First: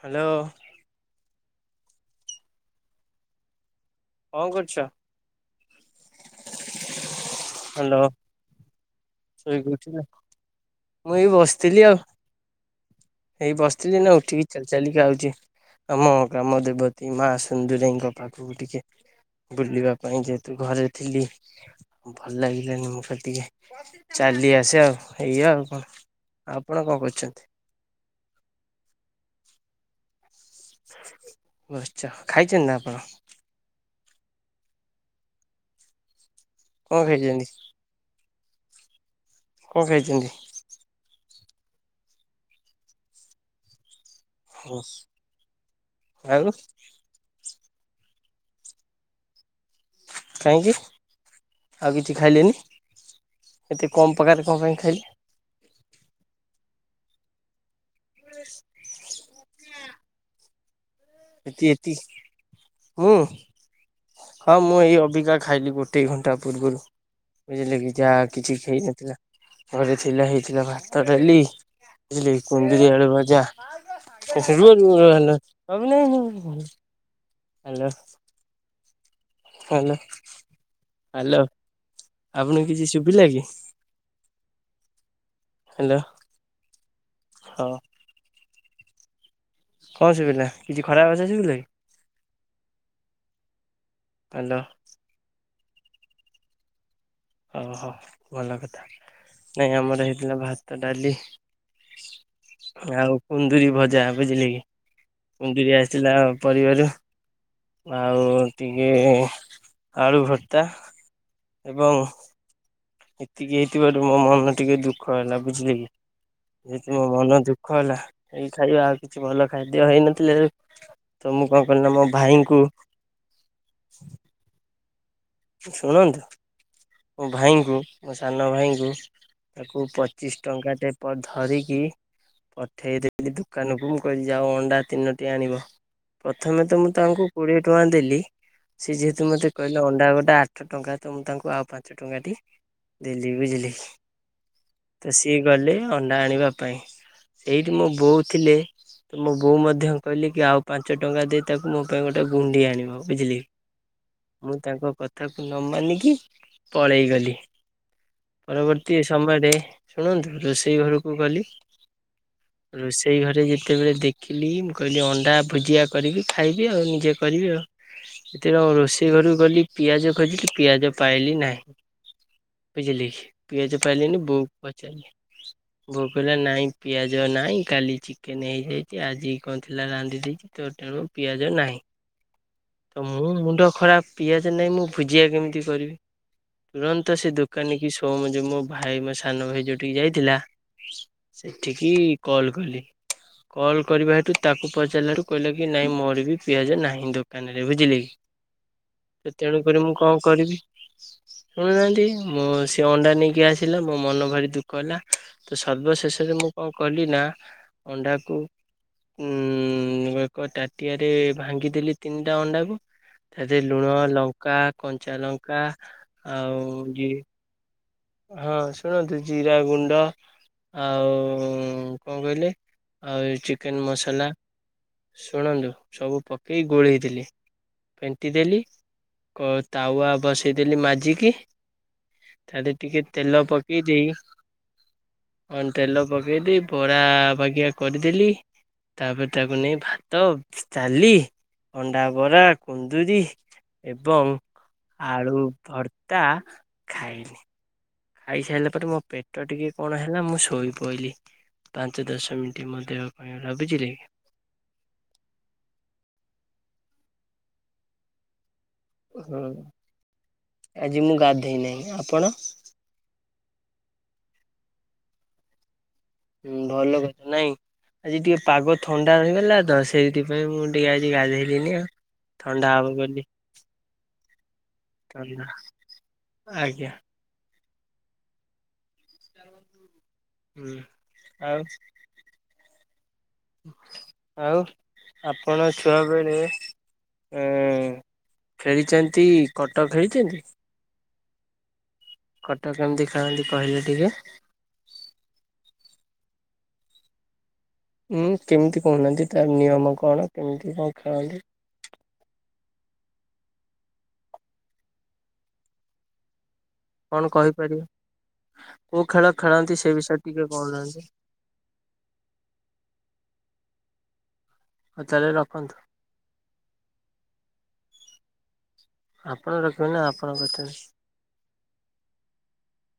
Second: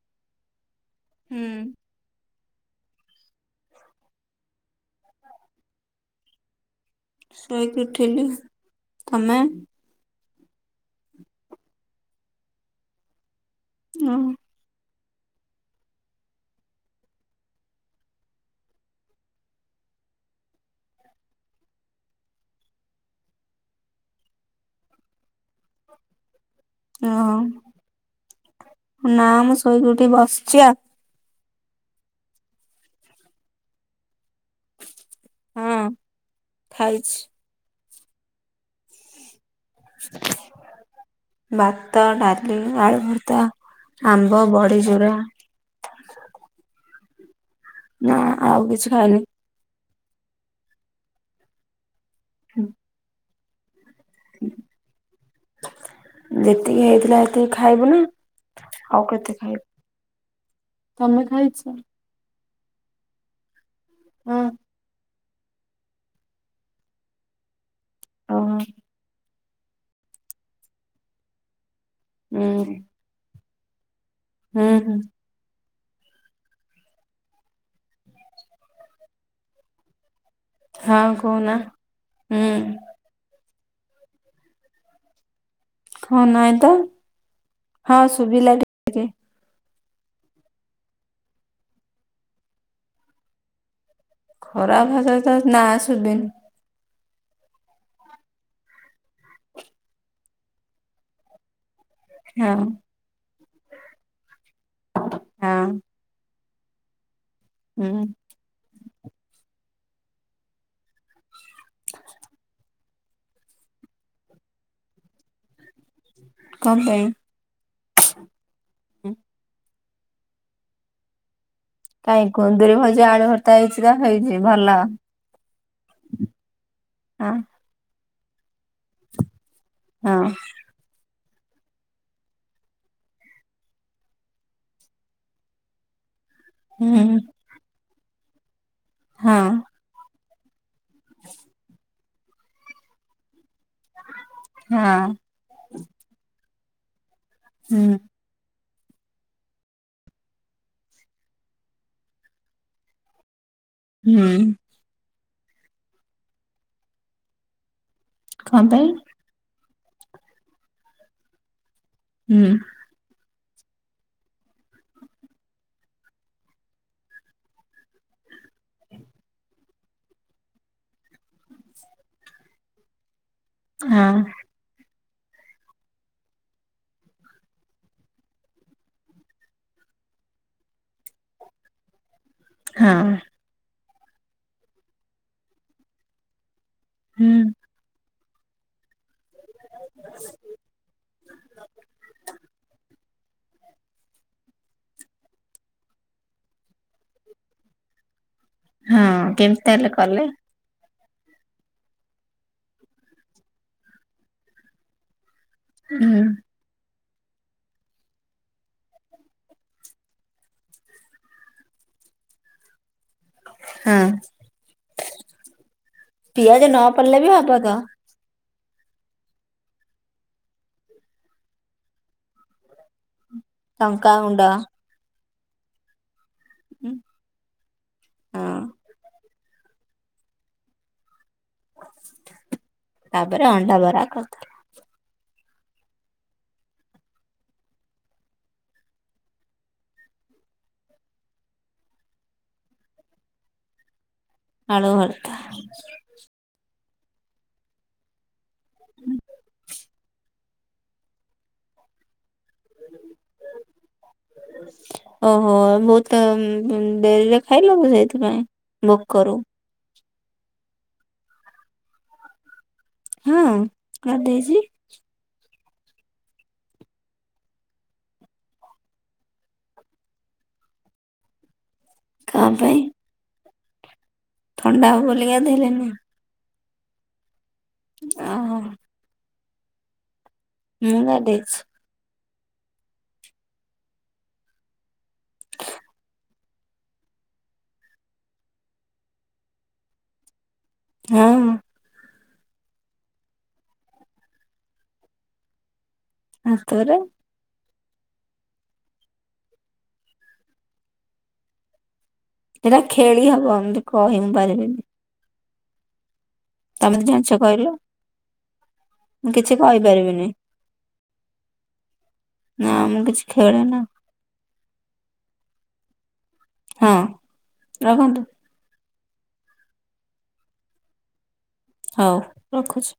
Hello. ହୁଁ। କଣ କରୁଛ? ଶୋଇକି ହ୍ୟାଲୋ ଉଠିଲି। ତମେ ଶୋଇକି ଉଠିଲ। ମୁଁ ଏଇ ବସିଥିଲି ଆଉ। ଏଇ ବସିଥିଲି ଏଇନା ଓହୋ ଉଠିକି ଚାଲି ଚାଲି କା ଆଉଛି ଆମ ଗ୍ରାମ ଦେବତୀ ମା ସିନ୍ଦୁରେଇଙ୍କ ପାଖକୁ ଟିକେ ବୁଲିବା ପାଇଁ ଯେହେତୁ ଘରେ ଥିଲି। ଭଲ ଲାଗିଲାନି ମୁଁ ସେ ଟିକେ ଚାଲି ଆସେ ଆଉ ଇଏ ଆଉ। ଆପଣ କଣ କରୁଛନ୍ତି? ନା ମୁଁ ଶୋଇକି ଉଠିକି ବସିଛି ଆଉ। ବସିଛ, ଖାଇଛନ୍ତି ନା ଆପଣ? ହଁ। କଣ ଖାଇଛି। ଖାଇଛନ୍ତି? କଣ ଖାଇଛନ୍ତି? ଭାତ, ଡ଼ାଲି, ଆଳୁ ଭର୍ତା ଆମ୍ବ, ବଡିଚୁରା। ଆଉ? ନା ଆଉ କିଛି ଖାଇନି। କାହିଁକି ଆଉ କିଛି ଖାଇଲେନି ଏତେ କମ୍ ପ୍ରକାରେ କଣ ପାଇଁ ଖାଇଲେ? ଯେତିକି ହେଇଥିଲା ସେତିକି ଖାଇବୁ ନା ଆଉ କେତେ ଖାଇବୁ। ତମେ ଖାଇଛ ଏ-ଏତି ମୁଁ? ହଁ, ମୁଁ ଏଇ ଅବିକା ଖାଇଲି ଗୋଟେ ଦି ଘଣ୍ଟା ପୂର୍ବରୁ। ବୁଝିଲେ କି ଯାହା ଓହୋ କିଛି ହେଇନଥିଲା ଘରେ ଥିଲା ହେଇଥିଲା ଭାତ, ଡାଲି ବୁଝିଲେ ହୁଁ କି କୁନ୍ଦୁରି ଆଳୁ ଭଜା। ହୁଁ ହୁଁ [unintelligible] ହଁ ହ୍ୟାଲୋ-ହ୍ୟାଲୋ କହୁନା ହୁଁ ଆପଣ କିଛି ଶୁଭୁ ଭିଲା କିି? ହଁ ନାଇଁ ତ। ହଁ ଶୁଭିଲା ଟିକେ କଣ ଶୁଭିଲା? କିଛି ଖରାପ ଭାଷା ଶୁଭିଲା କି? ହ୍ୟାଲୋ ଖରାପ ଭାଷା ତ ନାଁ ଶୁଭିନି। ଓହୋଃ ଭଲ କଥା। ନାଇଁ ଆମର ହେଇଥିଲା ଭାତ, ଡାଲି ହଁ ଆଉ କୁନ୍ଦୁରି ଭଜା। ବୁଝିଗଲି କି କୁନ୍ଦୁରି ହଁ ଆସି ଥିଲା ପରିବାରୁ ହୁଁ ଆଉ ଟିକେ ଆଳୁ ଭର୍ତ୍ତା ଏବଂ ଏତିକି ହେଇଥିବାରୁ ମୋ ମନ ଟିକେ ଦୁଃଖ ହେଲା ବୁଝିଲେ କି? କଣ ଯେହେତୁ ମୋ ପାଇଁ ମନ ଦୁଃଖ କହଲା ଏଇ ଖାଇବା ଆଉ କିଛି ଭଲ ଖାଦ୍ୟ ହେଇନଥିଲେ ତ ମୁଁ କଣ [unintelligible] କାଇହିଁ କୁନ୍ଦୁରି ଭଜା ଆଳୁ ଭର୍ତ୍ତା ହେଇଛି ତ ହେଇଛି ଭଲ। ଶୁଣନ୍ତୁ ମୋ ହଁ ଭାଇଙ୍କୁ ମୋ ସାନ ଭାଇଙ୍କୁ ତାକୁ ହଁ ପଚିଶ ଟଙ୍କା [unintelligible] ଧରିକି ପଠେଇଦି ଦୋକାନକୁ ମୁଁ କିଲି ଆଉ ଅଣ୍ଡା ତିନୋଟି ଆଣିବ। ପ୍ରଥମେ ତ ମୁଁ ହୁଁ ତାଙ୍କୁ କୋଡିଏ ଟଙ୍କା ଦେଲି, ସେ ଯେହେତୁ ହଁ ମତେ କହିଲେ ଅଣ୍ଡା ଗୋଟା ଆଠ ଟଙ୍କା ତ ମୁଁ ତାଙ୍କୁ ଆଉ ପାଞ୍ଚ ଟଙ୍କାଟି ଦେଲି ବୁଝିଲି। ହଁ। ସିଏ ଗଲେ ଅଣ୍ଡା ଆଣିବା ପାଇଁ, ସେଇଠି ହୁଁ ମୋ ବୋଉ ଥିଲେ ତ ମୋ ବୋଉ ମଧ୍ୟ କହିଲି କି ଆଉ ପାଞ୍ଚ ଟଙ୍କା ଦେଇ ତାକୁ ମୋ ପାଇଁ ଗୋଟେ ଗୁଣ୍ଡି ଆଣିବ। ହୁଁ ମୁଁ ତାଙ୍କ କଥାକୁ ନ ମାନିକି ପଳେଇ ଗଲି। କଣ ପାଇଁ ପରବର୍ତ୍ତୀ ସମୟରେ ଶୁଣନ୍ତୁ ରୋଷେଇ ଘରକୁ ଗଲି। ହୁଁ। ରୋଷେଇ ଘରେ ଯେତେବେଳେ ଦେଖିଲି ମୁଁ କହିଲି ଅଣ୍ଡା ଭୁଜିଆ କରିବି ଖାଇବି ଆଉ ନିଜେ କରିବି ଆଉ। ଏଥିରେ ରୋଷେଇ ଘରୁ ଗଲି ପିଆଜ ଖୋଜିଲି ପିଆଜ ପାଇଲି ନାହିଁ। ବୁଝିଲି କି? ପିଆଜ ହଁ ପାଇଲିଣିି ବୋଉ ପଚାରିଲି ବୋଉ କହିଲା ନହିଁ ପିଆଜ ନହିଁ କାଲି ଚିକେନ ହେଇଯାଇଛି ଆଜି କଣ ଥିଲା ରାନ୍ଧି ଦେଇଛି। ତୋଟଲୁ ପିଆଜ ନାହିଁ। [inaudible] ତ ମୁଁ ମୁଣ୍ଡ ଖରାପ ପିଆଜ ନହିଁ ମୁଁ ଭୁଜିଆ କେମିତି କରିବି? ତୁରନ୍ତ ହୁଁ ସେ ଦୋକାନୀ କି ସୋମଜ ମୋ ଭାଇ ମ ସାନ ଭାଇ ଯୋଉଥିକି ଯାଇଥିଲା ସେଠିକି କଲ କଲି। କଲ୍ କରିବା ହେଠୁ ତାକୁ ପଚାରିଲାଠାରୁ କହିଲେ କି ନାଇଁ ମୋର ବି ପିଆଜ ନାହିଁ ଦୋକାନ ରେ ବୁଝିଲେ। ହଁ ସେ କେମିତି ତେଣୁ କରି ତାହେଲେ ମୁଁ କଲେ କଣ କରିବି? ଶୁଣିୁନାହାନ୍ତି ମୁଁ ସେ ଅଣ୍ଡା ନେଇକି ଆସିଲା ମୋ ମନ ଭାରି ଦୁଃଖ। କଲା ତ ହୁଁ ସର୍ବଶେଷରେ ମୁଁ କଣ କଲି ନା ଅଣ୍ଡାକୁ ଉଁ ଏକ ଟଟିଆ ରେ ଭାଙ୍ଗିଦେଲି ତିନିଟା ଅଣ୍ଡାକୁ ଯେ ଲୁଣ ହଁ ଲଙ୍କା କଞ୍ଚା ଲଙ୍କା ପିଆଜ ଆଉ ନ ଇଏ [unintelligible] ହଁ ଶୁଣନ୍ତୁ ଜିରା ଗୁଣ୍ଡ। ଆଉ କଣ କହିଲେ ଆଉ ଚି କେନ୍ ମସଲା ଲଙ୍କାଗୁଣ୍ଡ ଶୁଣନ୍ତୁ? ସବୁ ପକେଇ ଗୋଳେଇ ଦେଲି ଫେଣ୍ଟି ଦେଲି। ହଁ କ ତାୱା ବସେଇଦେଲି ମାଜିକି, ତାଦେ ଟିକେ ତେଲ ତାପରେ ଅଣ୍ଡା ପକେଇ ଦେଇ [unintelligible] କଣ ତେଲ ପକେଦେଇ ବରା ବାଗିଆ କରିଦେଲି। ତାପରେ ତାକୁ ନେଇ ଭାତ ଡାଲି ଅଣ୍ଡା ବରା କୁନ୍ଦୁରି। ଏବଂ ଆଳୁ ଭର୍ତ୍ତା ଖାଇଲି। ଖାଇସାରିଲା ପରେ ମୋ ପେଟ ଟିକେ କଣ ହେଲା ମୁଁ ଶୋଇପଡ଼ିଲି ପାଞ୍ଚ ଦଶ ମିନିଟ୍। ଦେହ ପାଇଁ [unintelligible] ଓହୋ ବହୁ ମ ଡେରିରେ ଖାଇଲ ସେଇଥିପାଇଁ। ଭୋକରୁ ହ ଆଜି ମୁଁ ଗାଧୋଇ ନାହିଁ ଆପଣ? ହଁ ଗାଧୋଇଛି। ହୁଁ ଭଲ କ୍ ନା [unintelligible] ଆଜି ଟିକେ ପାଗ ଥଣ୍ଡା ରହିଗଲା ତ ସେଇଥିପାଇଁ ମୁଁ ଟିକେ ଆଜି ଗାଧେଇଲିନି ଆଉ। କଣ ଥଣ୍ଡା ପାଇଁ ହବ ବୋଲି। ଥଣ୍ଡା ହବ ବୋଲି ଥଣ୍ଡା ଗାଧୋଇଲେ ନି? ଆଜ୍ଞା। ଆହା। ହୁଁ ମୁଁ ଗାଧେଇଛି ଆଉ [unintelligible] ଆଉ ଆପଣ ଛୁଆ ବେଳେ ଏଁ ଖେଳିଛନ୍ତି କଟ ଖେଳିଛନ୍ତି? ହଁ। କଟ କେମିତି ଖେଳନ୍ତି କହିଲେ ଟିକେ? ହାତରେ। ଉଁ କେମିତି କହୁନାହାନ୍ତି ତାର ନିୟମ କଣ କେମିତି କଣ ଖେଳନ୍ତି? ସେଇଟା ଖେଳି ହବ ଏମତି କହି ମୁଁ ପାରିବିନି। ତମେ ତ କଣ ଜାଣିଛ କହିଲ। କହିପାରିବେ? କୋଉ ମୁଁ ଖେଳ କିଛି ଖେଳନ୍ତି ସେ ବିଷୟରେ କହିପାରିବିନି ଟିକେ କହୁନାହାନ୍ତି? ନା ମୁଁ କିଛି ଖେଳେ ନା। ହଉ ତାହେଲେ ରଖନ୍ତୁ। ହଁ ରଖନ୍ତୁ। ଆପଣ ରଖିବେ ନା ଆପଣ କରିଛନ୍ତି। ହଉ ରଖୁଛି।